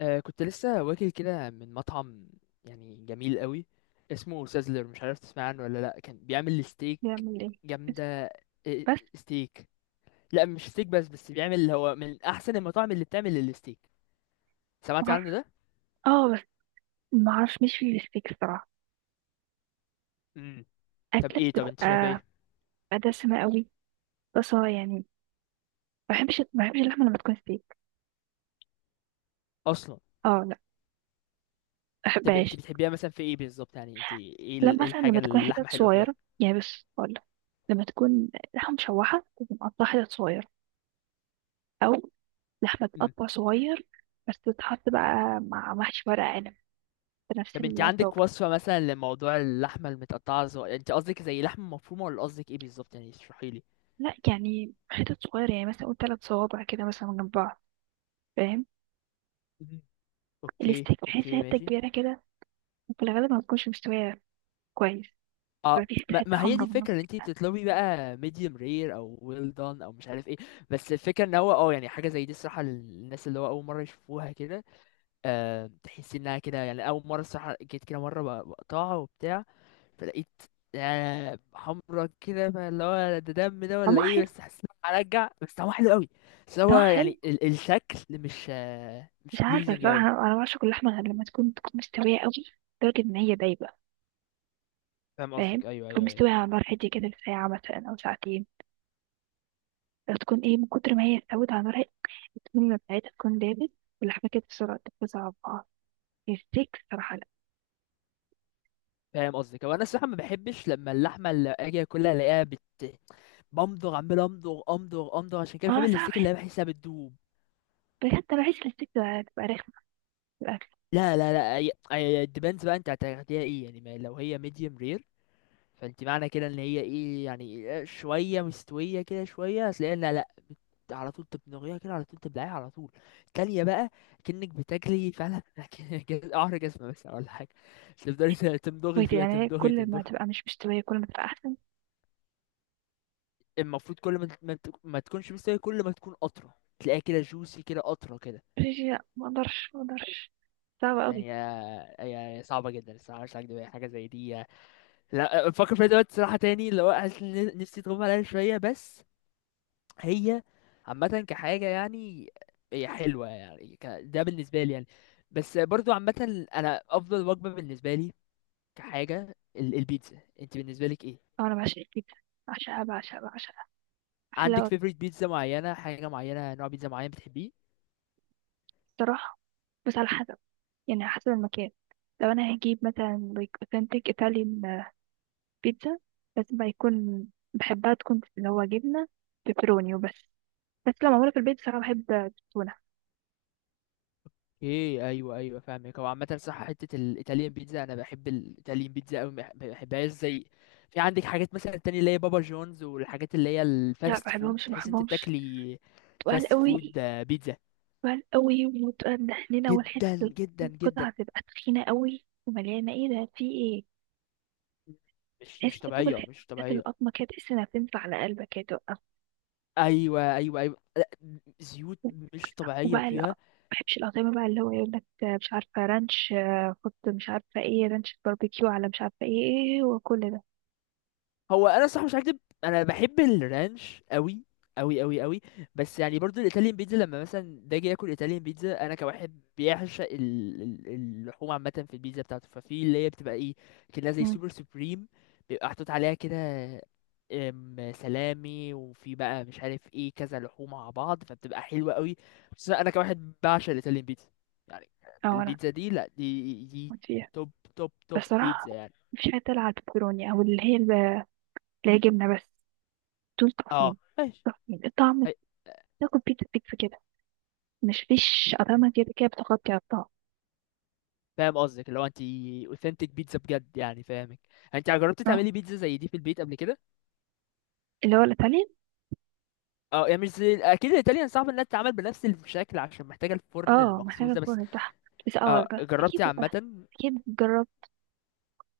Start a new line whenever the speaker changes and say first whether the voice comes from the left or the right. left: كنت لسه واكل كده من مطعم، يعني جميل قوي. اسمه سازلر. مش عارف تسمع عنه ولا لا. كان بيعمل ستيك
right: بيعمل ايه؟
left: جامدة. إيه،
right: بس
left: ستيك. لا مش ستيك بس بيعمل. هو من احسن المطاعم اللي بتعمل الستيك. سمعت
right: معرف...
left: عنه ده؟
right: اه بس ما اعرفش، مش في الستيك الصراحه.
left: امم
right: اكله
left: طب انت شايف
right: بتبقى
left: ايه؟
right: بتبقى دسمه قوي. بس اه يعني ما بحبش اللحمه لما تكون ستيك.
left: اصلا؟
right: اه لا ما
left: طب انت
right: بحبهاش.
left: بتحبيها مثلا في ايه بالظبط؟ يعني انت ايه
right: لا
left: ال- إيه
right: مثلا
left: الحاجة
right: لما تكون
left: اللي اللحمة
right: حتت
left: حلوة فيها؟
right: صغيره يعني بس، ولا لما تكون لحمه مشوحه تكون مقطعه حتت صغيره، او لحمه
left: امم
right: تقطع صغير بس تتحط بقى مع محشي ورق عنب بنفس
left: طب انت
right: الطاجن.
left: عندك وصفة مثلا لموضوع اللحمة المتقطعة، انت قصدك زي لحمة مفرومة، ولا قصدك ايه بالظبط؟ يعني اشرحيلي.
right: لا يعني حتت صغيره يعني، مثلا قول ثلاث صوابع كده مثلا جنب بعض، فاهم؟
left: مم. اوكي،
right: الستيك بحس
left: اوكي،
right: حته
left: ماشي.
right: كبيره كده، في الغالب ما بتكونش مستوية كويس.
left: اه،
right: بيبقى في حتة
left: ما
right: حتة
left: ما هي دي
right: حمرا في
left: الفكره،
right: النص.
left: ان انت بتطلبي بقى medium rare او well done او مش عارف ايه. بس الفكره ان هو يعني حاجه زي دي الصراحه، للناس اللي هو اول مره يشوفوها كده. تحس انها كده، يعني اول مره الصراحه جيت كده مره بقطعها وبتاع. فلقيت حمرا كده، فاللي هو ده دم ده ولا
right: طعمها
left: ايه؟
right: حلو.
left: بس حسيت إن أنا هرجع، بس طعمه حلو قوي. بس هو
right: طعمها حلو.
left: يعني الشكل مش مش
right: مش عارفة
left: pleasing
right: صراحة،
left: قوي.
right: أنا بعشق اللحمة غير لما تكون مستوية أوي، لدرجة إن هي دايبة.
left: فاهم
right: فاهم.
left: قصدك، ايوه،
right: تكون
left: ايوه، ايوه.
right: مستوية على نار هادية كده لساعة مثلا أو ساعتين. لو تكون إيه من كتر ما هي استوت على نار هادية، السمنة بتاعتها تكون دابت، واللحمة كده بسرعة تتوزع على بعض. الستيك صراحة لأ.
left: فاهم قصدك. هو انا الصراحه ما بحبش لما اللحمه اللي اجي اكلها الاقيها بمضغ عمال، امضغ امضغ امضغ، عشان كده بحب
right: أنا صعب
left: الاستيك
right: بحس،
left: اللي بحسها بتدوب.
right: بجد أنا بحس إن الستيك ده تبقى رخمة في الأكل.
left: لا، لا، لا، هي الديبندز بقى. انت هتاخديها ايه يعني؟ ما لو هي ميديوم رير، فانت معنى كده ان هي ايه يعني، شويه مستويه كده شويه. هتلاقيها لا، لا، على طول تبنغيها كده، على طول تبلعيها على طول. تانية بقى. كأنك بتاكلي فعلا قعر جزمة بس ولا حاجة. تفضلي تمضغي
right: بجد
left: فيها،
right: يعني
left: تمضغي
right: كل ما
left: تمضغي.
right: تبقى مش مستوية كل ما تبقى أحسن.
left: المفروض كل ما ما تكونش مستوية، كل ما تكون قطرة تلاقيها كده جوسي كده قطرة كده.
right: لا، ما أقدرش ما أقدرش، صعبة أوي.
left: يعني يعني صعبة جدا الصراحة، مش هكدب يعني. حاجة زي دي لا بفكر فيها دلوقتي صراحة تاني، اللي هو حاسس إن نفسي تغمى عليها شوية بس. هي عامة كحاجة يعني، هي حلوة يعني، ده بالنسبة لي يعني. بس برضو عامة أنا أفضل وجبة بالنسبة لي كحاجة البيتزا. أنت بالنسبة لك إيه؟
right: أو أنا بعشق الكبدة، بعشقها بعشقها بعشقها، أحلى
left: عندك
right: وجبة.
left: favorite بيتزا معينة، حاجة معينة، نوع بيتزا معين بتحبيه؟
right: الصراحة بس على حسب، يعني على حسب المكان. لو أنا هجيب مثلا like authentic Italian بيتزا، لازم بقى يكون، بحبها تكون اللي هو جبنة بيبروني وبس. بس لو معمولة في البيت صراحة بحب التونة.
left: ايه، ايوه، ايوه، فاهمك. هو عامه صح حته الايطاليان بيتزا، انا بحب الايطاليان بيتزا قوي، ما بحبهاش زي، في عندك حاجات مثلا تانية اللي هي بابا جونز والحاجات اللي هي
right: لا
left: الفاست فود
right: بحبهمش
left: تحس انت
right: بحبهمش،
left: بتاكلي
right: تقال
left: فاست فود،
right: قوي.
left: بيتزا.
right: تقال قوي وتقال مدهننة،
left: جدا
right: والحتة
left: جدا جدا.
right: القطعة تبقى تخينة قوي ومليانة، ايه ده في ايه؟
left: مش
right: تحس
left: مش
right: انت بتاكل
left: طبيعيه، مش
right: حتة
left: طبيعيه.
right: القطمة كده، تحس انها بتنزل على قلبك كده.
left: ايوه، ايوه، ايوه، لا، زيوت، مش طبيعيه
right: وبقى لا ما
left: فيها.
right: بحبش الأطعمة بقى اللي هو يقول لك مش عارفة رانش، آه، حط مش عارفة ايه رانش باربيكيو على مش عارفة ايه، إيه، وكل ده.
left: هو انا صح مش هكدب، انا بحب الرانش قوي، قوي قوي قوي. بس يعني برضو الايطاليان بيتزا لما مثلا باجي اكل ايطاليان بيتزا انا كواحد بيعشق اللحوم عامه في البيتزا بتاعته، ففي اللي هي بتبقى ايه كده زي
right: مم.
left: سوبر سوبريم. بيبقى محطوط عليها كده سلامي وفي بقى مش عارف ايه، كذا لحوم مع بعض، فبتبقى حلوه قوي. بس انا كواحد بعشق الايطاليان بيتزا يعني.
right: اه انا
left: البيتزا دي، لا، دي
right: كنت فيها.
left: توب، توب
right: بس
left: توب
right: صراحة
left: بيتزا يعني.
right: مفيش حاجة تلعب على البيبروني او اللي هي اللي هي جبنة بس. دول
left: اه،
right: تحفين،
left: ماشي.
right: تحفين الطعم. تاكل بيتزا بيتزا كده، مش فيش أطعمة كده كده بتغطي على الطعم.
left: فاهم قصدك، اللي هو انت اوثنتيك بيتزا بجد يعني، فاهمك. انت جربت
right: اه
left: تعملي بيتزا زي دي في البيت قبل كده؟
right: اللي هو الإيطاليان.
left: اه يعني مش زي اكيد. الايطاليان صعب انها تتعمل بنفس الشكل عشان محتاجه الفرن
right: اه محتاجة
left: المخصوص ده بس.
right: الفرن بتاعها. بس اه
left: اه
right: أكيد،
left: جربتي عامه؟
right: أكيد جربت.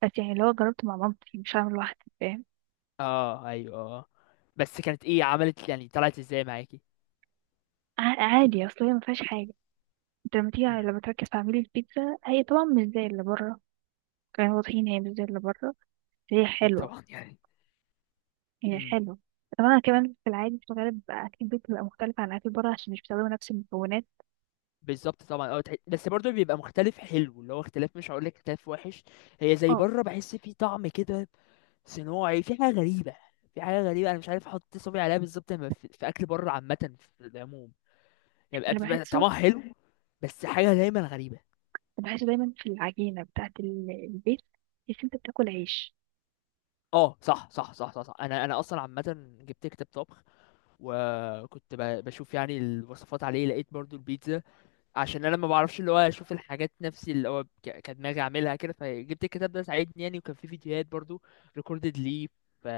right: بس يعني اللي هو جربته مع مامتي مش هعمل لوحدي، فاهم.
left: اه، ايوه، اه. بس كانت ايه عملت يعني؟ طلعت ازاي معاكي؟
right: عادي، أصل هي مفيهاش حاجة. انت لما تيجي
left: امم
right: لما تركز في عميل البيتزا، هي طبعا مش زي اللي بره كانوا واضحين، هي مش زي اللي بره بس هي
left: اكيد
right: حلوة.
left: طبعا يعني.
right: هي
left: امم
right: حلوة طبعا. كمان في العادي في الغالب أكل البيت بيبقى مختلف عن أكل بره عشان مش بيستخدموا نفس المكونات.
left: بالظبط طبعا. بس برضه بيبقى مختلف حلو، اللي هو اختلاف مش هقول لك اختلاف وحش. هي زي
right: اه
left: بره بحس في طعم كده صناعي، في حاجة غريبة. في حاجة غريبة أنا مش عارف أحط صبعي عليها بالظبط لما في أكل بره عامة في العموم. يعني
right: اللي
left: بتبقى
right: بحسه،
left: طعمها حلو، بس حاجة دايما غريبة.
right: اللي بحسه دايما في العجينة بتاعة البيت، إن أنت بتاكل عيش.
left: اه، صح، صح، صح، صح، صح. انا اصلا عامه جبت كتاب طبخ، وكنت بشوف يعني الوصفات عليه، لقيت برضو البيتزا. عشان انا ما بعرفش اللي هو اشوف الحاجات نفسي اللي هو كدماغي اعملها كده، فجبت الكتاب ده ساعدني يعني، وكان فيه فيديوهات برضو ريكوردد ليه. ف-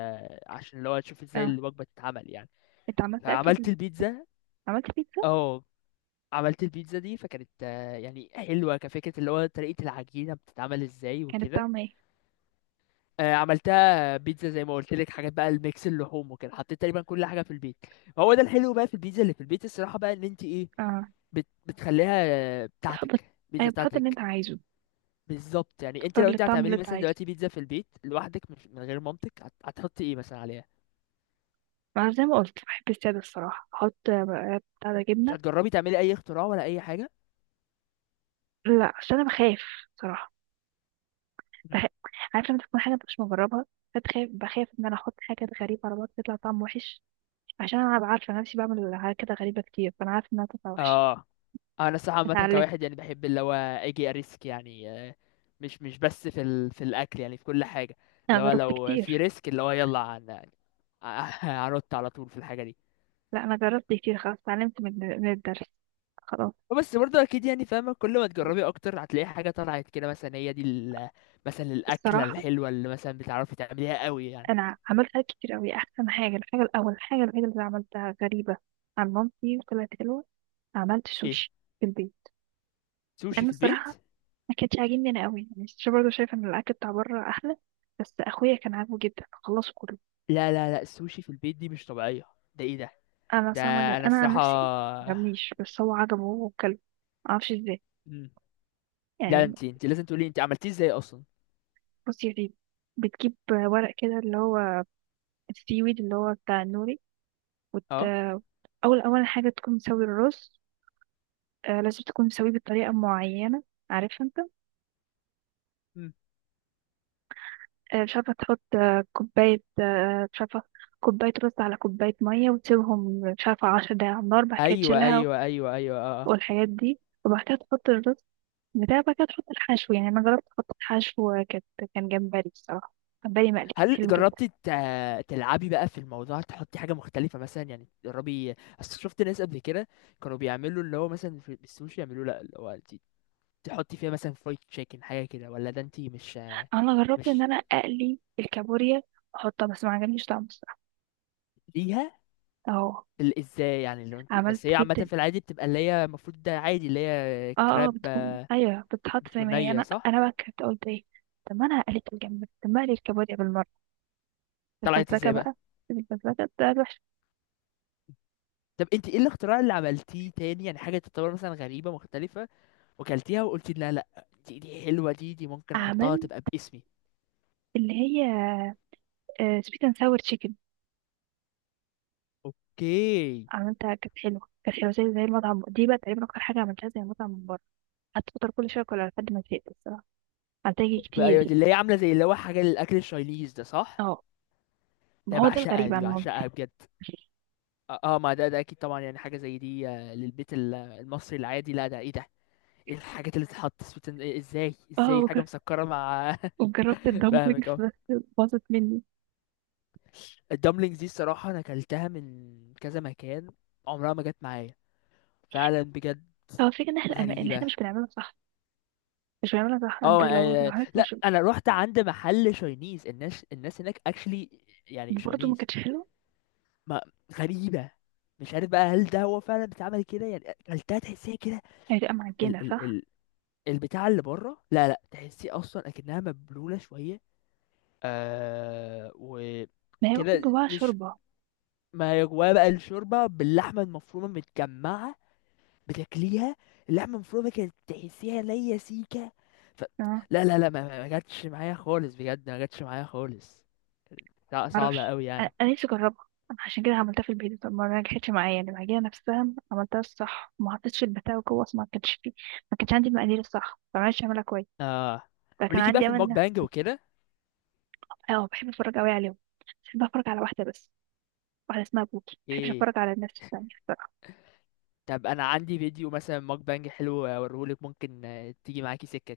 left: عشان اللي هو اشوف ازاي
right: اه
left: الوجبه تتعمل يعني.
right: أنت عملت أكل
left: فعملت البيتزا.
right: عملت بيتزا.
left: اه، عملت البيتزا دي، فكانت يعني حلوة كفكرة اللي هو طريقة العجينة بتتعمل ازاي
right: كانت
left: وكده.
right: طعمها ايه؟
left: عملتها بيتزا زي ما قلت لك. حاجات بقى الميكس اللحوم وكده، حطيت تقريبا كل حاجة في البيت. هو ده الحلو بقى في البيتزا اللي في البيت الصراحة، بقى ان انت ايه،
right: اه
left: بتخليها
right: تحط،
left: بتاعتك، بيتزا
right: أيوة بتحط اللي أنت
left: بتاعتك.
right: عايزه،
left: بالظبط. يعني انت
right: تختار
left: لو انت
right: الطعم اللي
left: هتعملي
right: أنت
left: مثلا
right: عايزه.
left: دلوقتي بيتزا في البيت لوحدك، مش من غير مامتك، هتحطي ايه مثلا عليها؟
right: ما زي ما قلت بحب السادة الصراحة، أحط آه، بتاع ده
left: مش
right: جبنة.
left: هتجربي تعملي اي اختراع ولا اي حاجة؟
right: لا عشان أنا بخاف صراحة. بح... عارفه لما تكون حاجه مش مجربها، فتخاف. بخاف ان انا احط حاجه غريبه على بعض تطلع طعم وحش. عشان انا أبقى عارفه نفسي بعمل حاجات كده غريبه كتير، فانا عارفه انها تطلع وحش.
left: اه انا الصراحه عامه كواحد
right: اتعلمت.
left: يعني بحب اللي هو اجي اريسك يعني مش بس في في الاكل يعني، في كل حاجه.
right: انا
left: اللي هو
right: جربت
left: لو في
right: كتير.
left: ريسك اللي هو يلا هنط على طول في الحاجه دي.
right: لا انا جربت كتير، خلاص اتعلمت من الدرس، خلاص.
left: بس برضه اكيد يعني فاهمه، كل ما تجربي اكتر هتلاقي حاجه طلعت كده، مثلا هي دي مثلا الاكله
right: الصراحه
left: الحلوه اللي مثلا بتعرفي تعمليها قوي يعني؟
right: انا عملت حاجات كتير قوي. احسن حاجه، الحاجه الاول، الحاجه الوحيده اللي عملتها غريبه عن مامتي وطلعت حلوه، عملت
left: ايه؟
right: سوشي في البيت.
left: سوشي
right: لان
left: في البيت؟
right: الصراحه ما كانش عاجبني انا قوي، يعني مش برضه شايفه ان الاكل بتاع بره احلى. بس اخويا كان عاجبه جدا خلصه كله.
left: لا، لا، لا، السوشي في البيت دي مش طبيعيه. ده ايه ده؟
right: انا
left: ده
right: فاهمه جدا،
left: انا
right: انا عن
left: الصراحه.
right: نفسي مجبنيش، بس هو عجبه هو وكله، معرفش ازاي
left: مم. لا،
right: يعني.
left: انت لازم تقولي انت عملتيه ازاي اصلا.
right: بصي يا سيدي، بتجيب ورق كده اللي هو السي ويد اللي هو بتاع النوري، وت...
left: اه.
right: اول اول حاجه تكون مسوي الرز. آه لازم تكون مسويه بطريقه معينه، عارف انت.
left: مم.
right: آه مش عارفه، تحط آه كوبايه، آه مش عارفه، كوبايه رز على كوبايه ميه، وتسيبهم مش عارفه عشر دقايق على النار، بعد كده
left: ايوه،
right: تشيلها
left: ايوه، ايوه، ايوه، اه، آه.
right: والحاجات دي. وبعد كده تحط الرز بتاع بقى كده، تحط الحشو. يعني انا جربت احط الحشو، كان جمبري الصراحه، جمبري مقلي، كان
left: هل
right: حلو جدا.
left: جربتي تلعبي بقى في الموضوع؟ تحطي حاجة مختلفة مثلا يعني تجربي؟ اصل شفت ناس قبل كده كانوا بيعملوا اللي هو مثلا في السوشي يعملوه، لا اللي هو انت تحطي فيها مثلا فرايد تشيكن حاجة كده، ولا ده انت مش
right: انا جربت ان
left: مش
right: انا اقلي الكابوريا واحطها، بس ما عجبنيش طعمه الصراحه.
left: ليها
right: اهو
left: ازاي يعني؟ لو انت
right: عملت
left: بس هي عامة
right: جبت
left: في العادي بتبقى اللي هي المفروض ده عادي اللي هي
right: اه
left: كراب
right: بتكون، ايوه بتتحط زي
left: بتكون
right: ما هي.
left: نية،
right: انا
left: صح؟
right: انا بقى كنت قلت ايه، طب ما انا قليت الجمبري طب ما اقلي الكابوريا بالمره،
left: طلعت
right: الفزلكه
left: ازاي بقى؟
right: بقى. الفزلكه بتاعت وحش.
left: طب انت ايه الاختراع اللي عملتيه تاني يعني؟ حاجة تعتبر مثلا غريبة مختلفة وكلتيها وقلتي لا، لا، دي حلوة، دي ممكن احطها
right: عملت
left: تبقى باسمي.
right: اللي هي سويت اند ساور تشيكن،
left: اوكي.
right: عملتها كانت حلوه، كانت حلوه زي زي المطعم. دي بقى تقريبا اكتر حاجه عملتها زي المطعم من بره، قعدت فتره كل شويه اكلها لحد ما زهقت الصراحه، هتاجي
left: أيوة، دي
right: كتير.
left: اللي هي عامله زي اللي هو حاجه للاكل الشايليز، ده صح؟
right: اه ما
left: ده
right: هو ده
left: بعشقها،
right: الغريب
left: دي
right: عن
left: بعشقها
right: مامتي.
left: بجد. اه، ما ده اكيد طبعا يعني، حاجه زي دي للبيت المصري العادي، لا ده ايه ده؟ ايه الحاجات اللي تتحط سويت ازاي
right: اه
left: ازاي حاجه مسكره مع
right: وجربت الدمبلينجز
left: فاهمك اهو.
right: بس باظت مني.
left: الدمبلينجز دي الصراحه انا اكلتها من كذا مكان، عمرها ما جت معايا، فعلا بجد.
right: هو الفكرة ان احنا ان احنا
left: غريبه.
right: مش بنعملها صح، مش بنعملها صح، انت
left: اه،
right: لو حضرتك
left: لا
right: مش
left: انا رحت عند محل شاينيز، الناس هناك اكشلي يعني
right: برضه، ما
left: شاينيز.
right: كانتش حلوة.
left: ما غريبة. مش عارف بقى هل ده هو فعلا بيتعمل كده، يعني اكلتها تحسيها كده.
right: هتبقى معجنة
left: ال ال
right: صح؟
left: ال البتاع اللي بره، لا، لا، تحسيه اصلا اكنها مبلولة شوية
right: ما هي المفروض
left: وكده
right: جواها
left: مش،
right: شوربة.
left: ما هي جواها بقى الشوربة باللحمة المفرومة متجمعة، بتاكليها اللحمة المفرومة كانت تحسيها ليا سيكة. ف...
right: اه
left: لا، لا، لا، ما جاتش معايا خالص بجد، ما جاتش معايا خالص. لا صعبة
right: معرفش،
left: قوي
right: انا
left: يعني.
right: أنا نفسي اجربها. أنا عشان كده عملتها في البيت، طب ما نجحتش معايا يعني المعجنة نفسها عملتها الصح، ما حطيتش البتاع جوه أصل ما كانش فيه. ما كانش عندي المقادير الصح، ما عرفتش اعملها كويس،
left: اه،
right: فكان
left: وليكي بقى
right: عندي
left: في الموك
right: امل
left: بانج وكده؟
right: اه بحب اتفرج قوي عليهم. بحب اتفرج على واحدة بس، واحدة اسمها بوكي، مبحبش
left: ايه؟
right: اتفرج على الناس التانية.
left: طب انا عندي فيديو مثلا ماك بانج حلو اوريهولك، ممكن تيجي معاكي سكة كده.